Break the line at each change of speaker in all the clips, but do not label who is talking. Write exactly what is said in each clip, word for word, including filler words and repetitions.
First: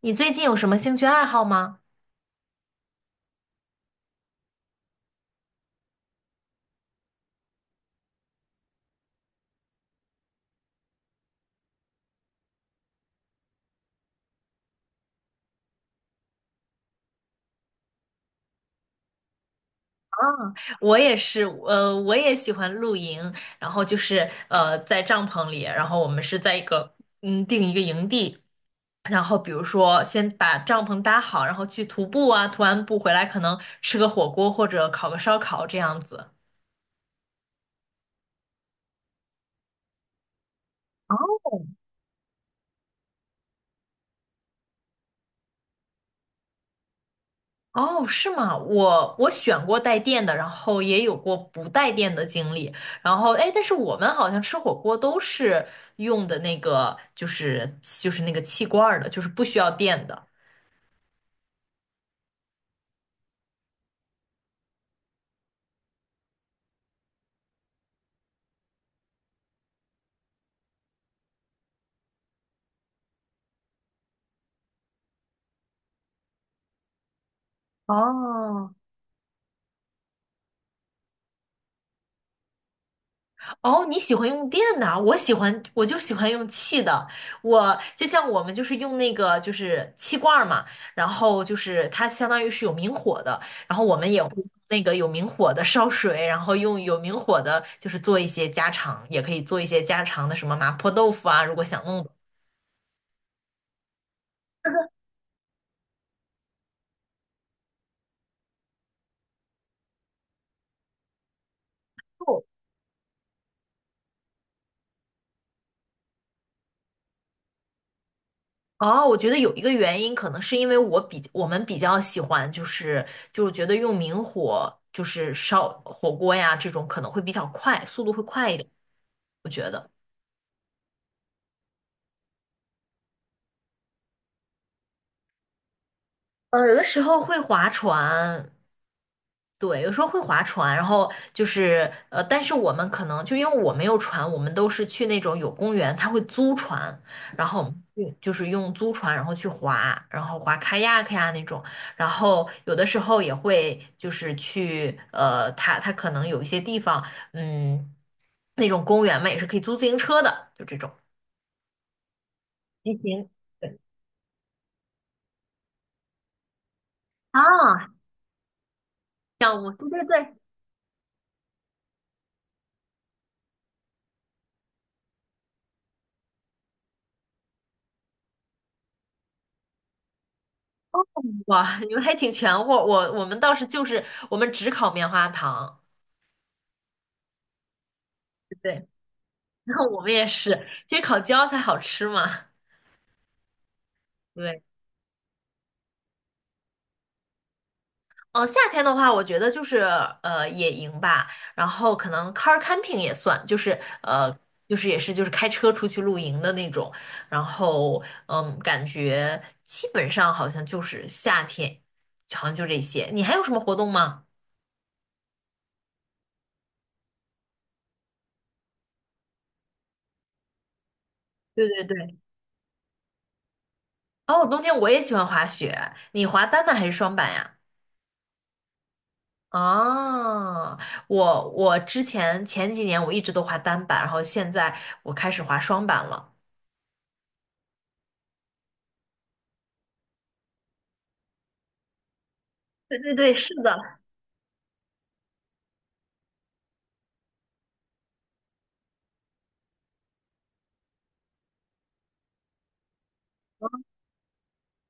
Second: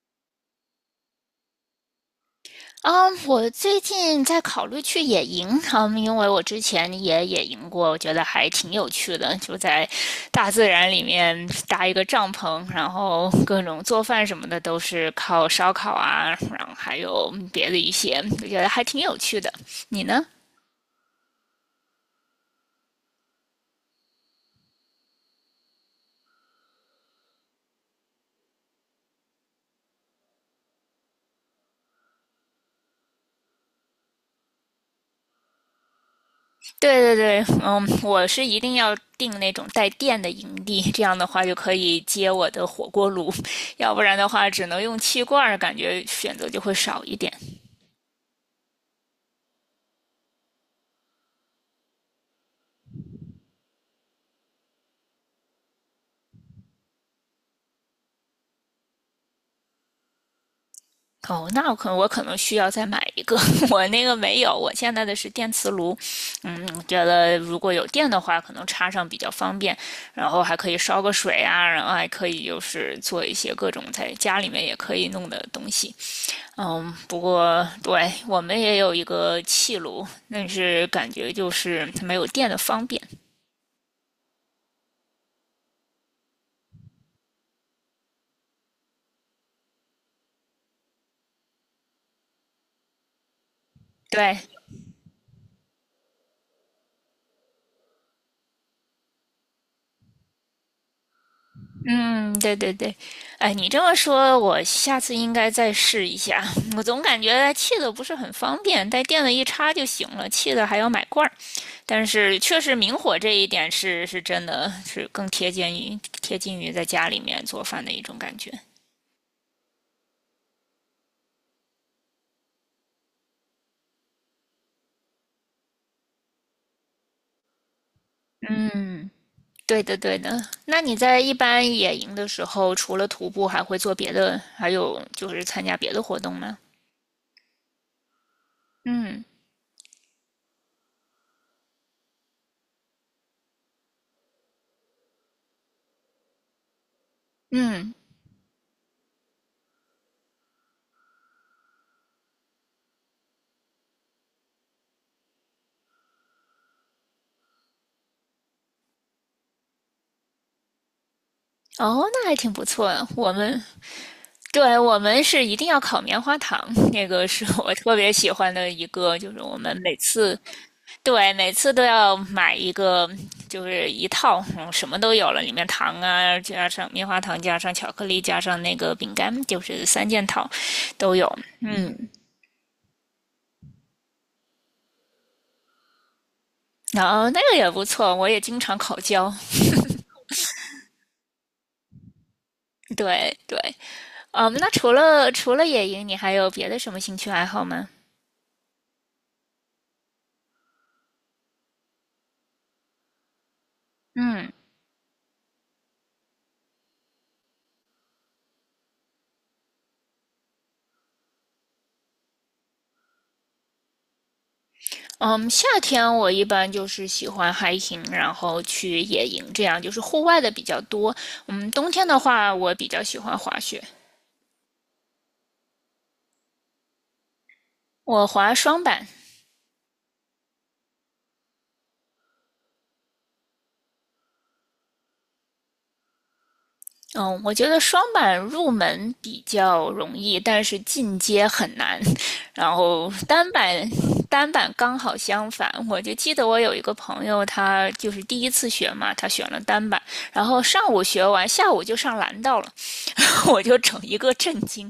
你最近有什么兴趣爱好吗？
嗯，我最近在考虑去野营，嗯，因为我之前也野营过，我觉得还挺有趣的，就在大自然里面搭一个帐篷，然后各种做饭什么的都是靠烧烤啊，然后还有别的一些，我觉得还挺有趣的。你
啊，
呢？
我也是，呃，我也喜欢露营，然后就是呃，在帐篷里，然后我们是在一个嗯定一个营地，然后比如说先把帐篷搭好，然后去徒步啊，徒完步回来可能吃个火锅或者烤个烧烤这样子。
对对对，嗯，我是一定要订那种带电的营地，这样的
哦，
话就可以接我的火锅炉，要不然的话只能用气罐儿感觉选择就会少一点。
哦，是吗？我我选过带电的，然后也有过不带电的经历。然后，哎，但是我们好像吃火锅都是用的那个，就是就是那个气罐儿的，就是不需要电的。
哦，那我可能我可能需要再买一个，我那个没有，我现在的是电磁炉，嗯，觉得如果有电的话，可能插上比较方便，然后还可以烧个水啊，然后还可以就是做一些各种在家里面也可以弄的东西，嗯，不过对我们
哦，
也有一个气炉，但是感觉就是它没有电的方便，
哦，你喜欢用电的啊，我喜欢，我就喜欢用气的。我就像我们就是用那个就是气罐儿嘛，然后就是它相当于是有明火的，然后我们也会
对，
用那个有明火的烧水，然后用有明火的，就是做一些家常，也可以做一些家常的什么麻婆豆腐啊，如果想弄的。
嗯，对对对，哎，你这么说，我下次应该再试一下。我总感觉气的不是很方便，带电的一插就行了，气的还要买罐儿。但是确实明火这一点是是真的是更贴近于贴近于在家里面做饭的一种感觉。
哦，我觉得有一个原因，可能是因为我比我们比较喜欢，就是就是觉得用明火就是烧火锅呀，这种可能会比较快，速度会快一点，
嗯，
我觉
对
得。
的对的。那你在一般野营的时候，除了徒步，还会做别的，还有就是参加别的活动吗？
呃，有的时候会划船，
嗯
对，有时候会划船，然后就是呃，但是我们可能就因为我没有船，我们都是去那种有公园，他会租船，然后我们
嗯。
去就是用租船，然后去划，然后划 kayak 呀那种，然后有的时候也会就是去呃，他他可能有一些地方，嗯，那种公园嘛也是可以租自行车的，就这种
哦，那还挺不错
骑
的。
行。
我们
对
对，我们是一定要烤棉花糖，那个
啊，
是我特别喜欢的一个，就是我
项目，
们
对
每
对对，
次对每次都要买一个，就是一套，嗯什么都有了，里面糖啊，加上棉花糖，加上巧克力，加上那个饼干，就是三件套都有。
哇，你们还挺全乎，我我们倒是就是我们只烤棉花糖，
然后那个也不错，我也经常
对，
烤焦。
然后我们也是，其实烤焦才好吃嘛。
对对，嗯，
对，
那除了除了野营，你还有别的什么兴趣爱好吗？
嗯、夏天的话，我觉得就是呃野营吧，然后可能 car camping 也算，就是呃
嗯
就是也是就是开车出去露营的那种，然后嗯，感觉基本上好像就是夏天，好像就这些。你还有什么活动吗？
嗯，夏天我一般就是喜欢 hiking,然后去野营，这样就是户外的比较多。
对
嗯，
对
冬天
对。
的话，我比较喜欢滑雪，
哦，冬天我也喜欢滑雪，你滑单板还是双板呀？
我滑双板。
哦，我我之前前几年我一直都滑单板，然后现在我开始滑双板了。
嗯，我觉得双板入门比较容易，但是进阶很难。然
对
后
对对，
单
是的，
板，单板刚好相反。我就记得我有一个朋友，他就是第一次学嘛，他选了单板，然后上午学完，下午就上蓝道了。我就整一个震惊。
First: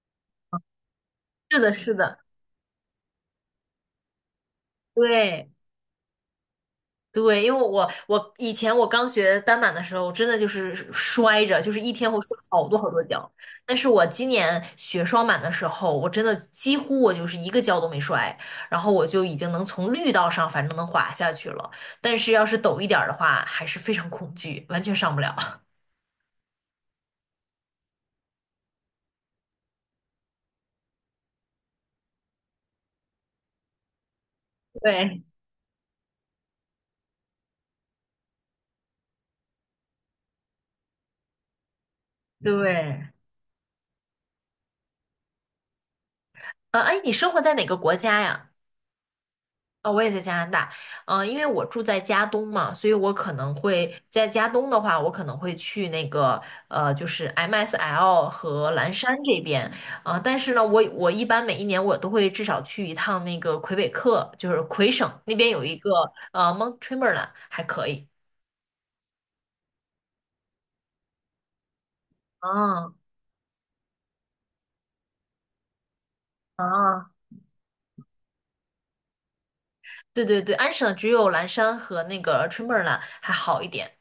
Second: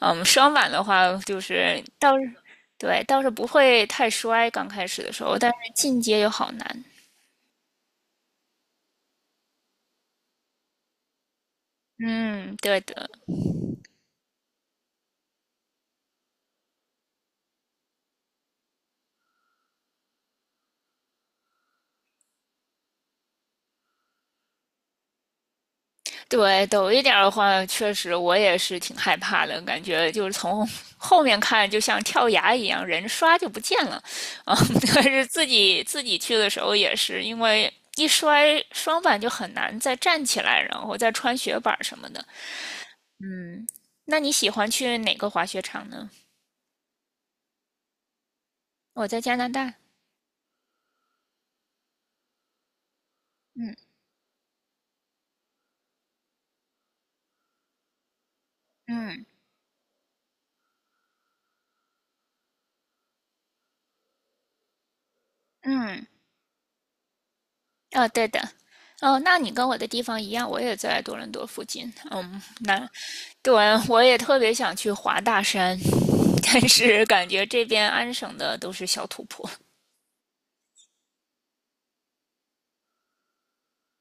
嗯，双板的话就
是的，
是
是
倒
的，
是对倒是不会太摔，刚开始的时候，
对
但是进阶就好难。
对，因为我我以前我刚学单板的时候，真的就是摔着，就是一天会摔
嗯，
好多
对
好多
的，
跤。但是我今年学双板的时候，我真的几乎我就是一个跤都没摔，然后我就已经能从绿道上反正能滑下去了。但是要是陡一点儿的话，还是非常恐惧，完全上不了。
对陡一点儿的话，确实我也是挺害怕的，感觉就是从后面看就像跳崖一样，人刷就不见了。啊、嗯 但
对
是自己自己去的时候也是，因为一摔双板就很难再站起来，然后再穿雪板什么的。
对。
那你喜欢去哪个滑雪场呢？
呃，哎，你生活在哪个国家呀？
我在加拿大。
哦，我也在加拿大。嗯、因为我住在加东嘛，所以我可能
嗯
会在加东的话，我可能会去那个呃，就是 M S L 和蓝山
嗯
这边。啊、但是呢，我我一般每一年我都会至少去一趟那个魁北克，就是魁省那边有一个
嗯，
呃 m o n t t r e m b l a n t 还可以。
哦，对的，哦，那你跟我的地方一样，我也在多伦多附近。嗯，那
啊
对，我也特别想去华大山，但是
啊，
感觉这边安省的都是小土坡。
对对对，安省只有蓝山和那个 t r e m b l a n t 还好一点。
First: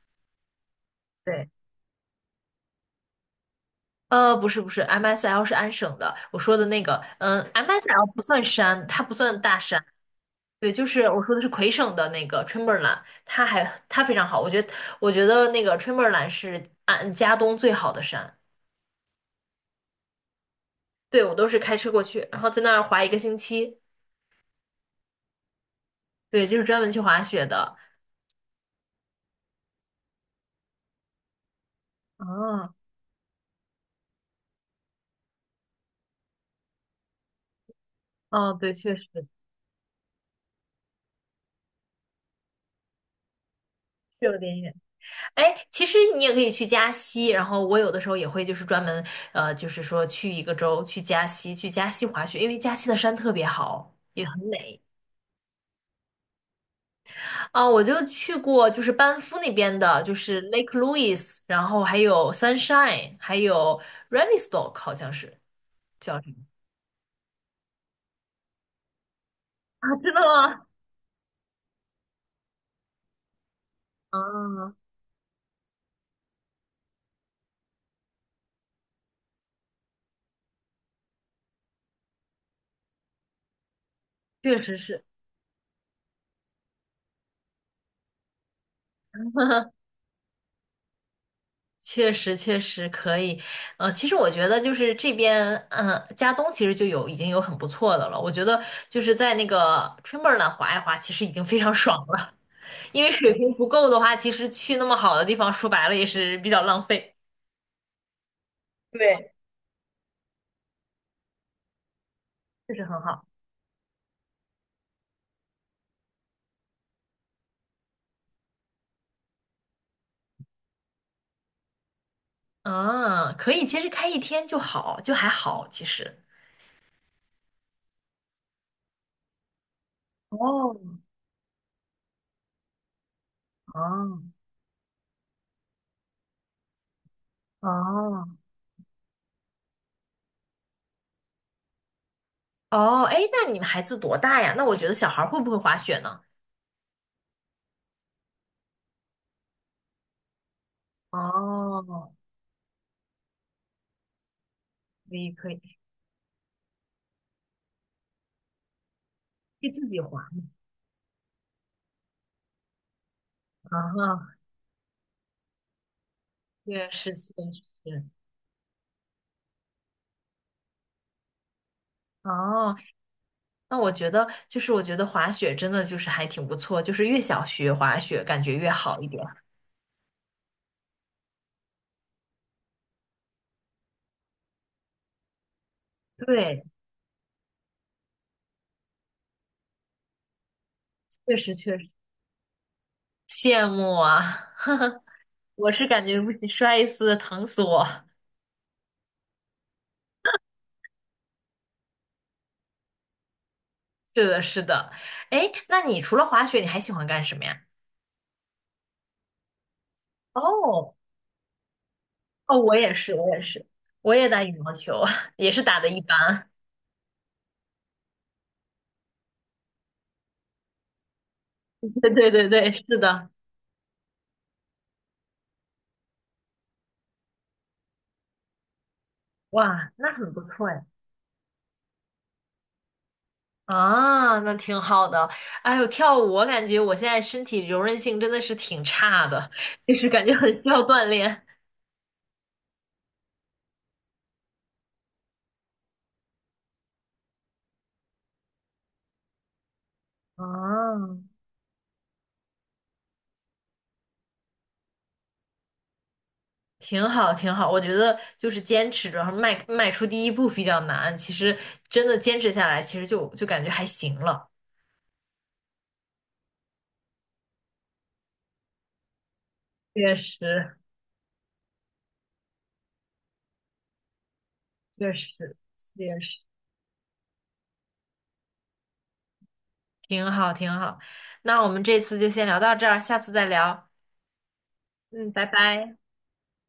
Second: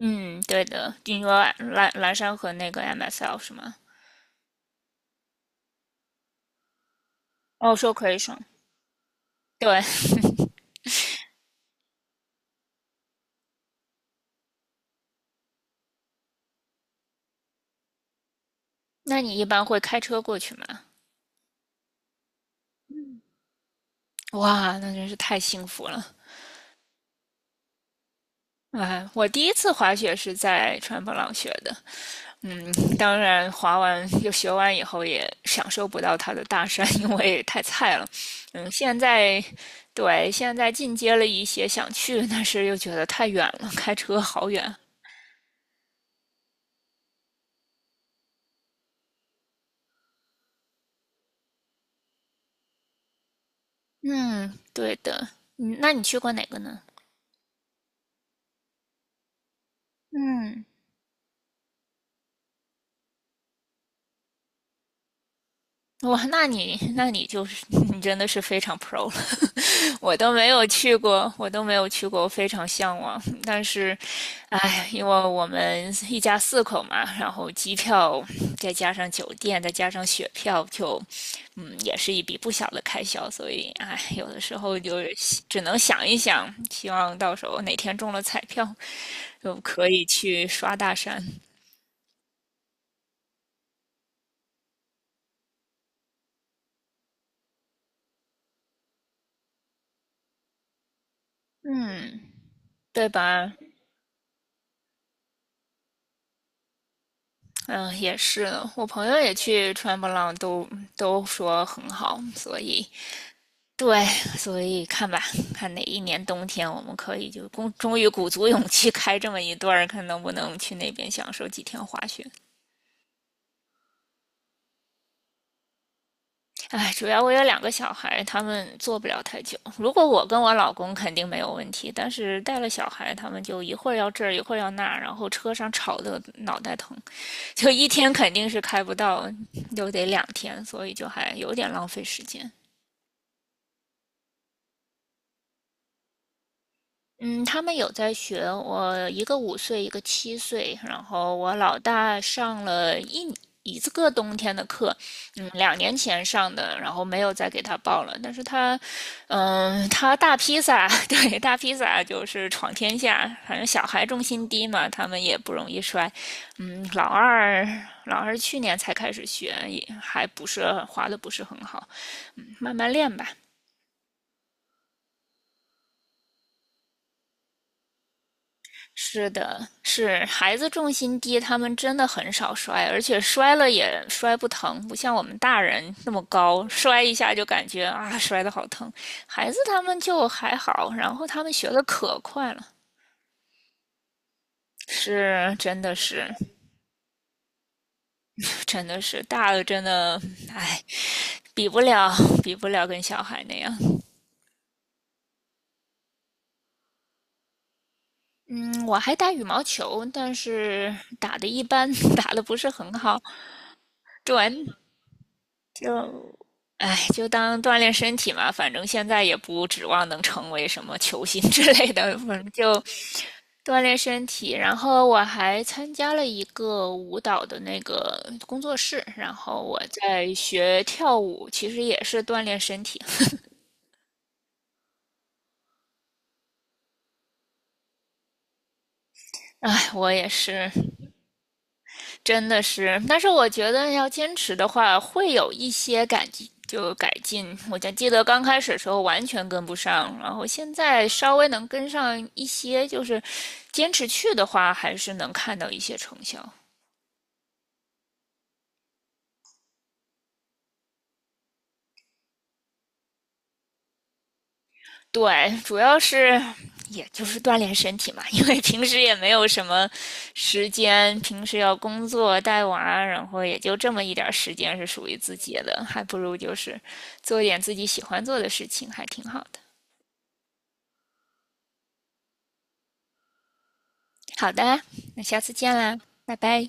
嗯，对的，你说
对。
蓝蓝山和那个 M S L 是吗？
呃，不是不是，M S L 是安省的，我说的那个，
哦，
嗯
说
，M S L
可以 e
不算山，它不算大
对，
山，对，就是我说的是魁省的那个 Chamberlain，它还它非常好，我觉得我觉得那个 Chamberlain 是安加东最好的山，
那你一般会开车过去吗？
对，我都是开车过去，然后在那儿滑一个星期，
哇，那真是太幸福了。
对，就是专门去滑雪的。
哎，我第一次滑雪是在川普朗学的，嗯，
啊，
当然，滑完又学完以后也享受不到它的大山，因为太菜了。
哦，
嗯，
对，确
现
实
在对现在进阶了一些，想去，但是又觉得太远了，开车
去了
好
点远。
远。
哎，其实你也可以去加西，然后我有的时候也会就是专门呃，就是说去一个州去加西，去加西滑雪，因为加西的山特别好，也很
嗯，
美。
对的。嗯，那你去过哪个呢？
啊、我就去过就是班夫那边的，就是
嗯。
Lake Louise，然后还有 Sunshine，还有 Revelstoke，好像是叫
哇，
什么
那你那你就是 你真的是非常 pro 了，
啊？真
我
的
都没
吗？
有去过，我都没有去过，我非常向往。但是，
啊，
哎，因为我们一家四口嘛，然后机票再加上酒店，再加上雪票，就嗯，也是一笔不小的开销。所以，哎，有的时
确实
候就
是。
是只能想一想，希望到时候哪天中了彩票，就可以去刷大山。
确实，确实可以。呃，其实我觉得就是这边，嗯、加东其实就有已经有很不错的了。我觉得就是在那个 t i m 滑一滑，其实已经非常 爽
嗯，
了。因
对
为水平
吧？
不够的话，其实去那么好的地方，说白了也是比较浪费。
嗯，也是，我朋友
对，
也去川波浪都，都说很好，所
确实
以
很好。
对，所以看吧，看哪一年冬天我们可以就终终于鼓足勇气开这么一段儿，看能不能去那边享受几天滑雪。
嗯，可以，其实开一天就好，就还好，其实。
哎，主要我有两个小孩，他们坐不了太久。如果我跟我老
哦，
公肯定没有问题，但是带了小孩，他们就一会儿要这儿，一
哦
会儿要那儿，然后车上吵得脑袋疼，就一天
哦
肯定是开不到，又得两天，所以就还有点浪费时间。
哦，哎，那你们孩子多大呀？那我觉得小孩儿会不会滑雪呢？
嗯，他们有在学，我一个五岁，一个七岁，然后我老
哦，
大上了一一个冬天的课，
可以可
嗯，
以，可
两年前上的，然后没有再给他报了。但是他，
以自
嗯，
己
他
滑。
大披萨，对，大披萨就是闯天下，反正小孩重
哦，
心低嘛，他们也不容易摔。嗯，
确
老
实确
二，
实。
老二去年才开始学，也还不是滑的不是很好，嗯，慢
哦，
慢练吧。
那我觉得就是我觉得滑雪真的就是还挺不错，就是越想学滑雪感觉越好一点。
是的，是孩子重心低，他们真的很少摔，而且摔了也摔不疼，不像我们大人那么
对，
高，摔一下就感觉啊摔得好疼。孩子他们就还好，然后
确
他们
实
学
确
的
实
可快了，
羡慕啊！
是
我
真
是
的
感觉不
是
行，摔一次疼死我。
真的是大了真的，哎，比不了比不了跟小孩那样。
是的，是的。哎，那你除了滑雪，你还喜欢干什么呀？
嗯，我还打羽毛球，但
哦，
是打的一般，打的不
哦，
是
我也
很
是，
好。
我也是，我也打
对，
羽毛球，也是打的一
就
般。
哎，就当锻炼身体嘛，反正现在也不指望能成为什么球星之类
对
的，反
对对
正
对，
就
是的。
锻炼身体。然后我还参加了一个舞蹈的那个工作室，然后我
哇，那很
在
不错
学
呀。
跳舞，其实也是锻炼身体。
啊，那挺好的。哎呦，跳舞我感觉我现在身体柔韧性真的是挺差的，
哎，
就是
我
感
也
觉很需
是
要锻炼。
真的是，但是我觉得要坚持的话，会有一些改进，就改进。我就记得刚开始的时候完全跟不上，然后现在
啊，
稍微能跟上一些，就是坚持去的话，还是能看到一些成效。
挺好，挺好。我觉得就是坚持着，然后迈迈出第一步比较难。其实真的坚持下来，其实就就感觉还行了。
对，主要是也就是锻炼身体嘛，因为平时也没有什么
确
时
实，
间，平时要工作带娃，然后也就这么一点儿时间是属
确
于自己
实，
的，还不
确
如
实。
就是做一点自己喜欢做的事情，还挺好的。
挺好，挺好。那我们这次就先聊到这儿，下次再聊。
好的，那
嗯，
下
拜
次见
拜。
啦，拜拜。